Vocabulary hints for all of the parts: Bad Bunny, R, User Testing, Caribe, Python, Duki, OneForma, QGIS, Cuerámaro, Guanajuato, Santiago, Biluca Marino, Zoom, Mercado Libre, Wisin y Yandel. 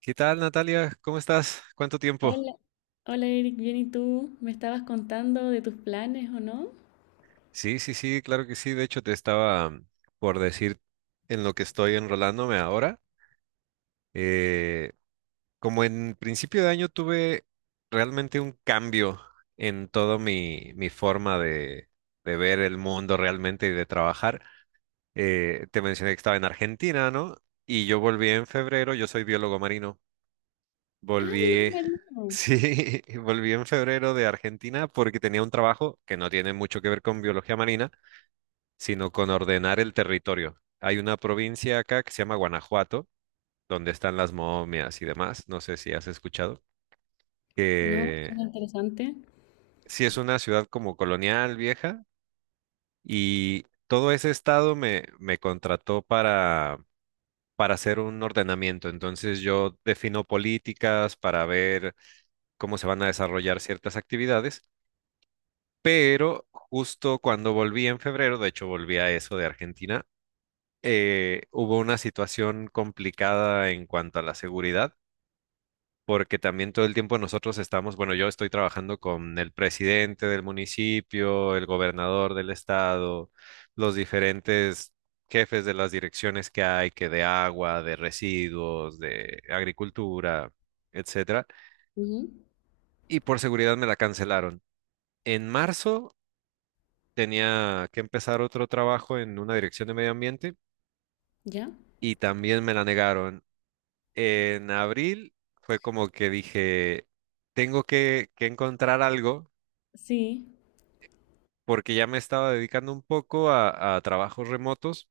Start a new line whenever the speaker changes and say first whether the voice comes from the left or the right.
right: ¿Qué tal, Natalia? ¿Cómo estás? ¿Cuánto tiempo?
left: Hola, hola Eric, bien ¿y tú? Me estabas contando de tus planes, ¿o no?
right: Sí, sí, sí, claro que sí. De hecho, te estaba por decir en lo que estoy enrolándome ahora. Eh, Como en principio de año tuve realmente un cambio en todo mi forma de ver el mundo realmente y de trabajar. Te mencioné que estaba en Argentina, ¿no? Y yo volví en febrero, yo soy biólogo marino.
left: Ah, Biluca
right: Volví,
left: Marino.
right: sí, volví en febrero de Argentina porque tenía un trabajo que no tiene mucho que ver con biología marina, sino con ordenar el territorio. Hay una provincia acá que se llama Guanajuato, donde están las momias y demás, no sé si has escuchado,
left: No,
right: que
left: suena interesante.
right: sí es una ciudad como colonial vieja y todo ese estado me contrató para hacer un ordenamiento. Entonces yo defino políticas para ver cómo se van a desarrollar ciertas actividades. Pero justo cuando volví en febrero, de hecho volví a eso de Argentina, hubo una situación complicada en cuanto a la seguridad, porque también todo el tiempo nosotros estamos, bueno, yo estoy trabajando con el presidente del municipio, el gobernador del estado, los diferentes jefes de las direcciones que hay, que de agua, de residuos, de agricultura, etcétera,
left: Ujú.
right: y por seguridad me la cancelaron. En marzo tenía que empezar otro trabajo en una dirección de medio ambiente
left: ¿Ya?
right: y también me la negaron. En abril fue como que dije, tengo que encontrar algo
left: Sí.
right: porque ya me estaba dedicando un poco a trabajos remotos,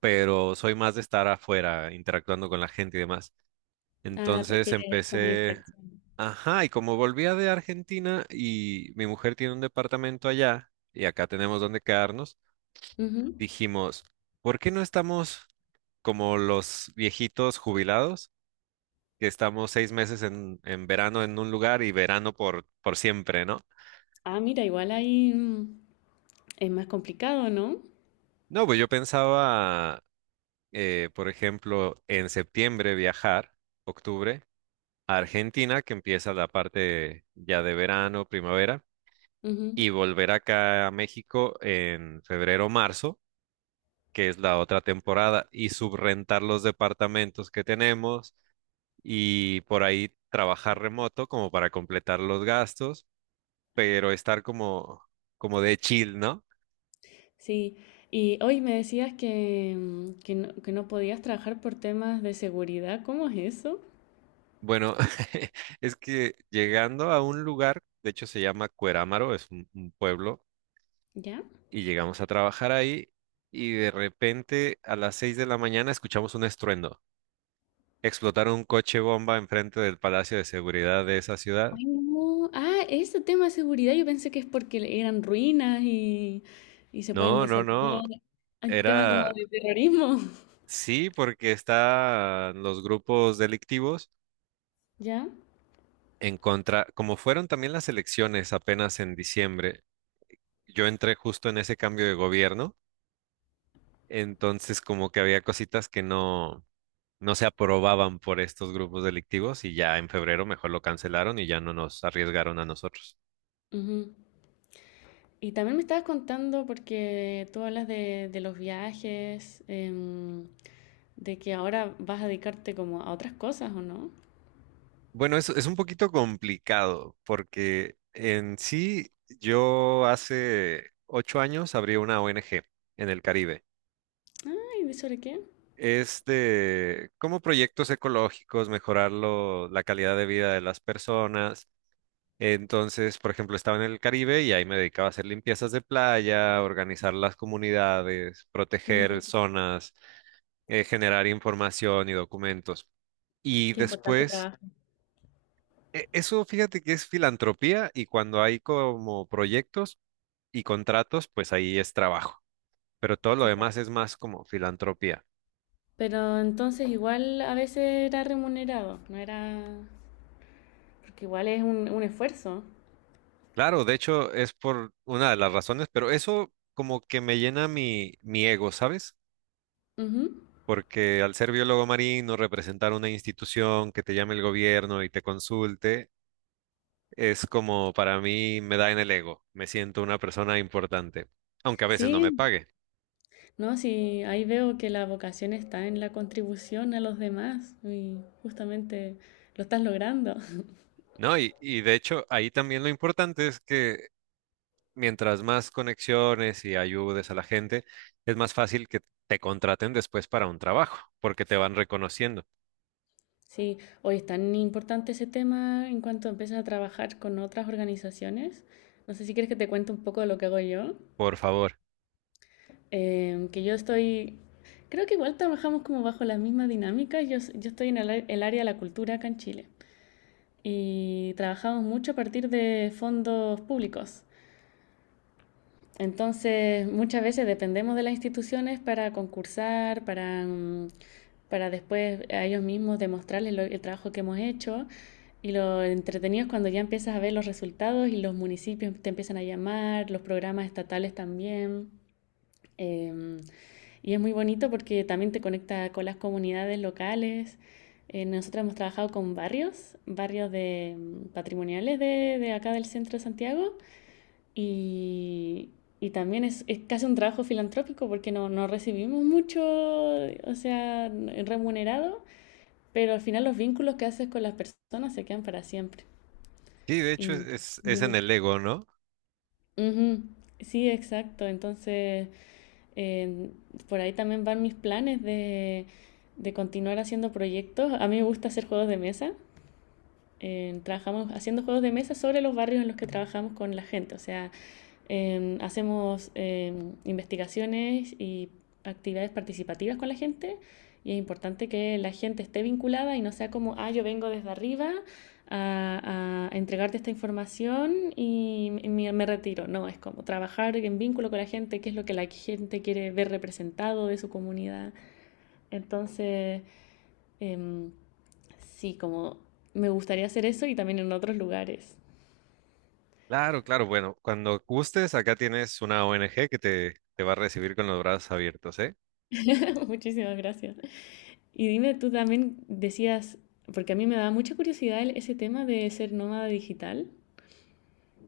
right: pero soy más de estar afuera, interactuando con la gente y demás.
left: Ah,
right: Entonces
left: prefieres eso, más
right: empecé,
left: interacción.
right: ajá, y como volvía de Argentina y mi mujer tiene un departamento allá y acá tenemos donde quedarnos.
left: Ujú.
right: Dijimos, ¿por qué no estamos como los viejitos jubilados, que estamos 6 meses en verano en un lugar y verano por siempre, ¿no?
left: Ah, mira, igual ahí es más complicado, ¿no?
right: No, pues yo pensaba, por ejemplo, en septiembre viajar, octubre, a Argentina, que empieza la parte ya de verano, primavera,
left: Ujú.
right: y volver acá a México en febrero, marzo, que es la otra temporada, y subrentar los departamentos que tenemos y por ahí trabajar remoto como para completar los gastos, pero estar como, como de chill, ¿no?
left: Sí. Y hoy me decías que no podías trabajar por temas de seguridad. ¿Cómo es eso?
right: Bueno, es que llegando a un lugar, de hecho se llama Cuerámaro, es un pueblo,
left: ¿Ya?
right: y llegamos a trabajar ahí y de repente a las 6 de la mañana escuchamos un estruendo. Explotaron un coche bomba enfrente del Palacio de Seguridad de esa ciudad.
left: Ay, no. Ah, ese tema de seguridad yo pensé que es porque eran ruinas y se pueden
right: No, no,
left: desarmar.
right: no,
left: El tema como
right: era...
left: de terrorismo.
right: Sí, porque están los grupos delictivos.
left: Ya.
right: En contra, como fueron también las elecciones apenas en diciembre, yo entré justo en ese cambio de gobierno, entonces como que había cositas que no se aprobaban por estos grupos delictivos y ya en febrero mejor lo cancelaron y ya no nos arriesgaron a nosotros.
left: Ujú. Y también me estabas contando, porque tú hablas de los viajes, de que ahora vas a dedicarte como a otras cosas, ¿o no?
right: Bueno, es un poquito complicado porque en sí yo hace 8 años abrí una ONG en el Caribe.
left: Ay, ¿de sobre qué?
right: Es de como proyectos ecológicos, mejorar la calidad de vida de las personas. Entonces, por ejemplo, estaba en el Caribe y ahí me dedicaba a hacer limpiezas de playa, organizar las comunidades,
left: Mira,
right: proteger zonas, generar información y documentos. Y
left: qué importante
right: después,
left: trabajo.
right: eso fíjate que es filantropía y cuando hay como proyectos y contratos, pues ahí es trabajo. Pero todo lo
left: Ya.
right: demás es más como filantropía.
left: Pero entonces igual a veces era remunerado, no era... Porque igual es un esfuerzo.
right: Claro, de hecho es por una de las razones, pero eso como que me llena mi ego, ¿sabes?
left: Ujú.
right: Porque al ser biólogo marino, representar una institución que te llame el gobierno y te consulte, es como para mí me da en el ego, me siento una persona importante, aunque a veces no me
left: Sí,
right: pague,
left: no, sí, ahí veo que la vocación está en la contribución a los demás y justamente lo estás logrando.
right: ¿no? Y de hecho ahí también lo importante es que mientras más conexiones y ayudes a la gente, es más fácil que te contraten después para un trabajo, porque te van reconociendo,
left: Sí, hoy es tan importante ese tema en cuanto empiezas a trabajar con otras organizaciones. No sé si quieres que te cuente un poco de lo que hago yo.
right: por favor.
left: Que yo estoy, creo que igual trabajamos como bajo la misma dinámica. Yo estoy en el área de la cultura acá en Chile y trabajamos mucho a partir de fondos públicos. Entonces, muchas veces dependemos de las instituciones para concursar, para después a ellos mismos demostrarles el trabajo que hemos hecho. Y lo entretenido es cuando ya empiezas a ver los resultados y los municipios te empiezan a llamar, los programas estatales también. Em, y es muy bonito porque también te conecta con las comunidades locales. Nosotros hemos trabajado con barrios, patrimoniales de acá del centro de Santiago. Y y también es casi un trabajo filantrópico porque no recibimos mucho, o sea, remunerado, pero al final los vínculos que haces con las personas se quedan para siempre.
right: Sí, de hecho es,
left: Y,
right: es- es en
left: ujú.
right: el Lego, ¿no?
left: Ujú, sí, exacto. Entonces, eh, por ahí también van mis planes de continuar haciendo proyectos. A mí me gusta hacer juegos de mesa. Trabajamos haciendo juegos de mesa sobre los barrios en los que trabajamos con la gente. O sea, hacemos investigaciones y actividades participativas con la gente, y es importante que la gente esté vinculada y no sea como, ah, yo vengo desde arriba a entregarte esta información y me retiro. No, es como trabajar en vínculo con la gente, qué es lo que la gente quiere ver representado de su comunidad. Entonces, eh, sí, como me gustaría hacer eso y también en otros lugares.
right: Claro, claro. Bueno, cuando gustes, acá tienes una ONG que te va a recibir con los brazos abiertos, ¿eh?
left: Muchísimas gracias. Y dime, tú también decías, porque a mí me da mucha curiosidad ese tema de ser nómada digital.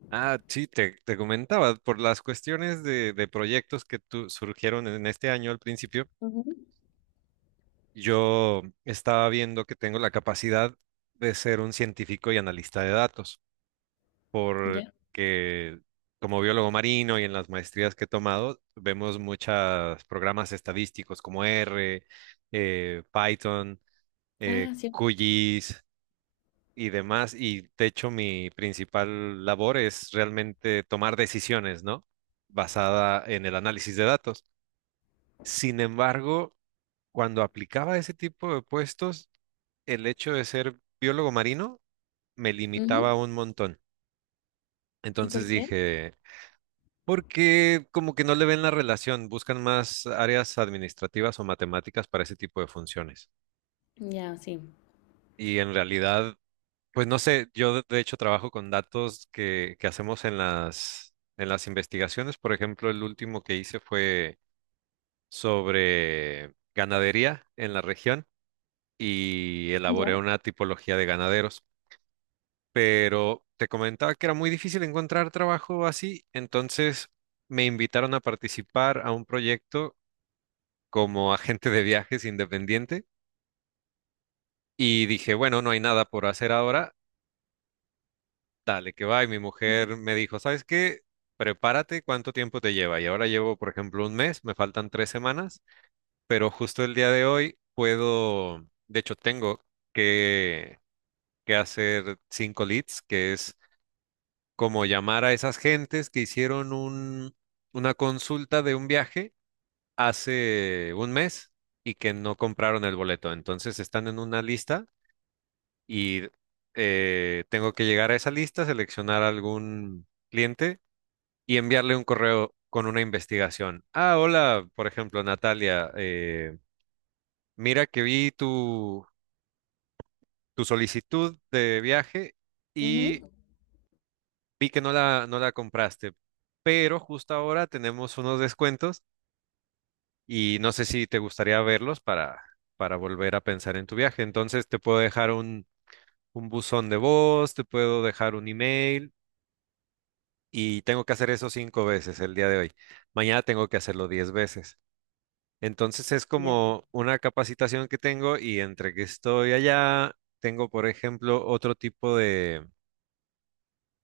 right: Ah, sí, te comentaba, por las cuestiones de proyectos que surgieron en este año al principio,
left: Ujú.
right: yo estaba viendo que tengo la capacidad de ser un científico y analista de datos,
left: Ya.
right: porque como biólogo marino y en las maestrías que he tomado, vemos muchos programas estadísticos como R, Python.
left: Ah, sí.
right: QGIS y demás. Y de hecho, mi principal labor es realmente tomar decisiones, ¿no? Basada en el análisis de datos. Sin embargo, cuando aplicaba ese tipo de puestos, el hecho de ser biólogo marino me limitaba
left: Ujú.
right: un montón.
left: ¿Y por
right: Entonces
left: qué?
right: dije, porque como que no le ven la relación, buscan más áreas administrativas o matemáticas para ese tipo de funciones.
left: Ya, sí.
right: Y en realidad, pues no sé, yo de hecho trabajo con datos que hacemos en las investigaciones. Por ejemplo, el último que hice fue sobre ganadería en la región y elaboré
left: Ya.
right: una tipología de ganaderos. Pero te comentaba que era muy difícil encontrar trabajo así, entonces me invitaron a participar a un proyecto como agente de viajes independiente y dije, bueno, no hay nada por hacer ahora. Dale, que va. Y mi
left: Ujú.
right: mujer me dijo, ¿sabes qué? Prepárate, ¿cuánto tiempo te lleva? Y ahora llevo, por ejemplo, un mes, me faltan 3 semanas, pero justo el día de hoy puedo, de hecho, tengo que, que hacer cinco leads, que es como llamar a esas gentes que hicieron una consulta de un viaje hace un mes y que no compraron el boleto. Entonces están en una lista y tengo que llegar a esa lista, seleccionar algún cliente y enviarle un correo con una investigación. Ah, hola, por ejemplo, Natalia, mira que vi tu solicitud de viaje y
left: Ujú.
right: vi que no la compraste, pero justo ahora tenemos unos descuentos y no sé si te gustaría verlos para volver a pensar en tu viaje. Entonces te puedo dejar un buzón de voz, te puedo dejar un email. Y tengo que hacer eso cinco veces el día de hoy. Mañana tengo que hacerlo 10 veces. Entonces es
left: Ya.
right: como una capacitación que tengo y entre que estoy allá, tengo, por ejemplo, otro tipo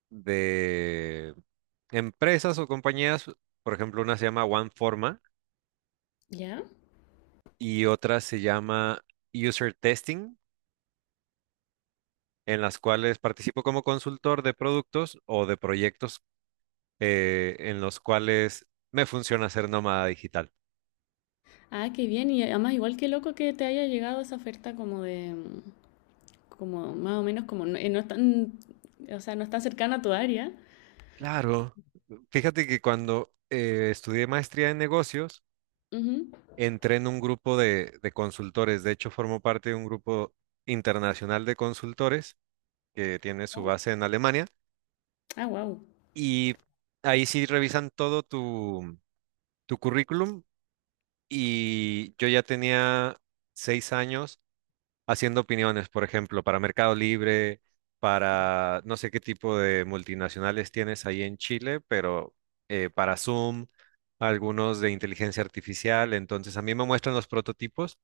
right: de empresas o compañías. Por ejemplo, una se llama OneForma
left: Ya.
right: y otra se llama User Testing, en las cuales participo como consultor de productos o de proyectos en los cuales me funciona ser nómada digital.
left: Ah, qué bien. Y además, igual que loco que te haya llegado esa oferta como de, como más o menos como no, no es tan, o sea, no es tan cercana a tu área.
right: Claro. Fíjate que cuando estudié maestría en negocios,
left: Ujú.
right: entré en un grupo de consultores. De hecho, formo parte de un grupo internacional de consultores que tiene su base en Alemania.
left: Ah, wow.
right: Y ahí sí revisan todo tu currículum. Y yo ya tenía 6 años haciendo opiniones, por ejemplo, para Mercado Libre, para no sé qué tipo de multinacionales tienes ahí en Chile, pero para Zoom, algunos de inteligencia artificial. Entonces, a mí me muestran los prototipos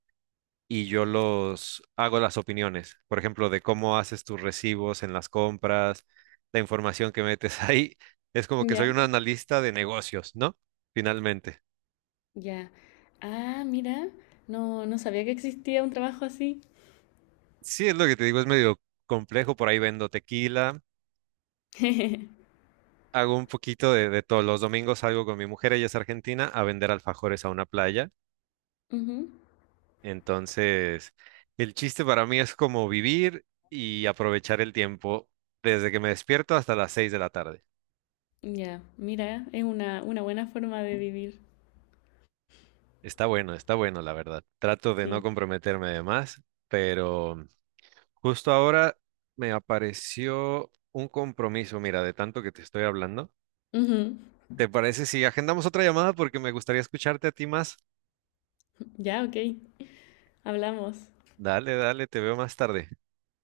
right: y yo los hago las opiniones, por ejemplo, de cómo haces tus recibos en las compras, la información que metes ahí. Es como que
left: Ya.
right: soy un analista de negocios, ¿no? Finalmente.
left: Ya. Ah, mira. No, no sabía que existía un trabajo así.
right: Sí, es lo que te digo, es medio complejo, por ahí vendo tequila, hago un poquito de todo. Los domingos salgo con mi mujer, ella es argentina, a vender alfajores a una playa.
left: Ujú.
right: Entonces, el chiste para mí es como vivir y aprovechar el tiempo desde que me despierto hasta las 6 de la tarde.
left: Ya, mira, es una buena forma de vivir.
right: Está bueno, la verdad. Trato de no
left: Sí.
right: comprometerme de más, pero justo ahora me apareció un compromiso, mira, de tanto que te estoy hablando.
left: Ujú.
right: ¿Te parece si agendamos otra llamada? Porque me gustaría escucharte a ti más.
left: Ya, ok. Hablamos.
right: Dale, dale, te veo más tarde.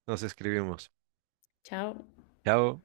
right: Nos escribimos.
left: Chao.
right: Chao.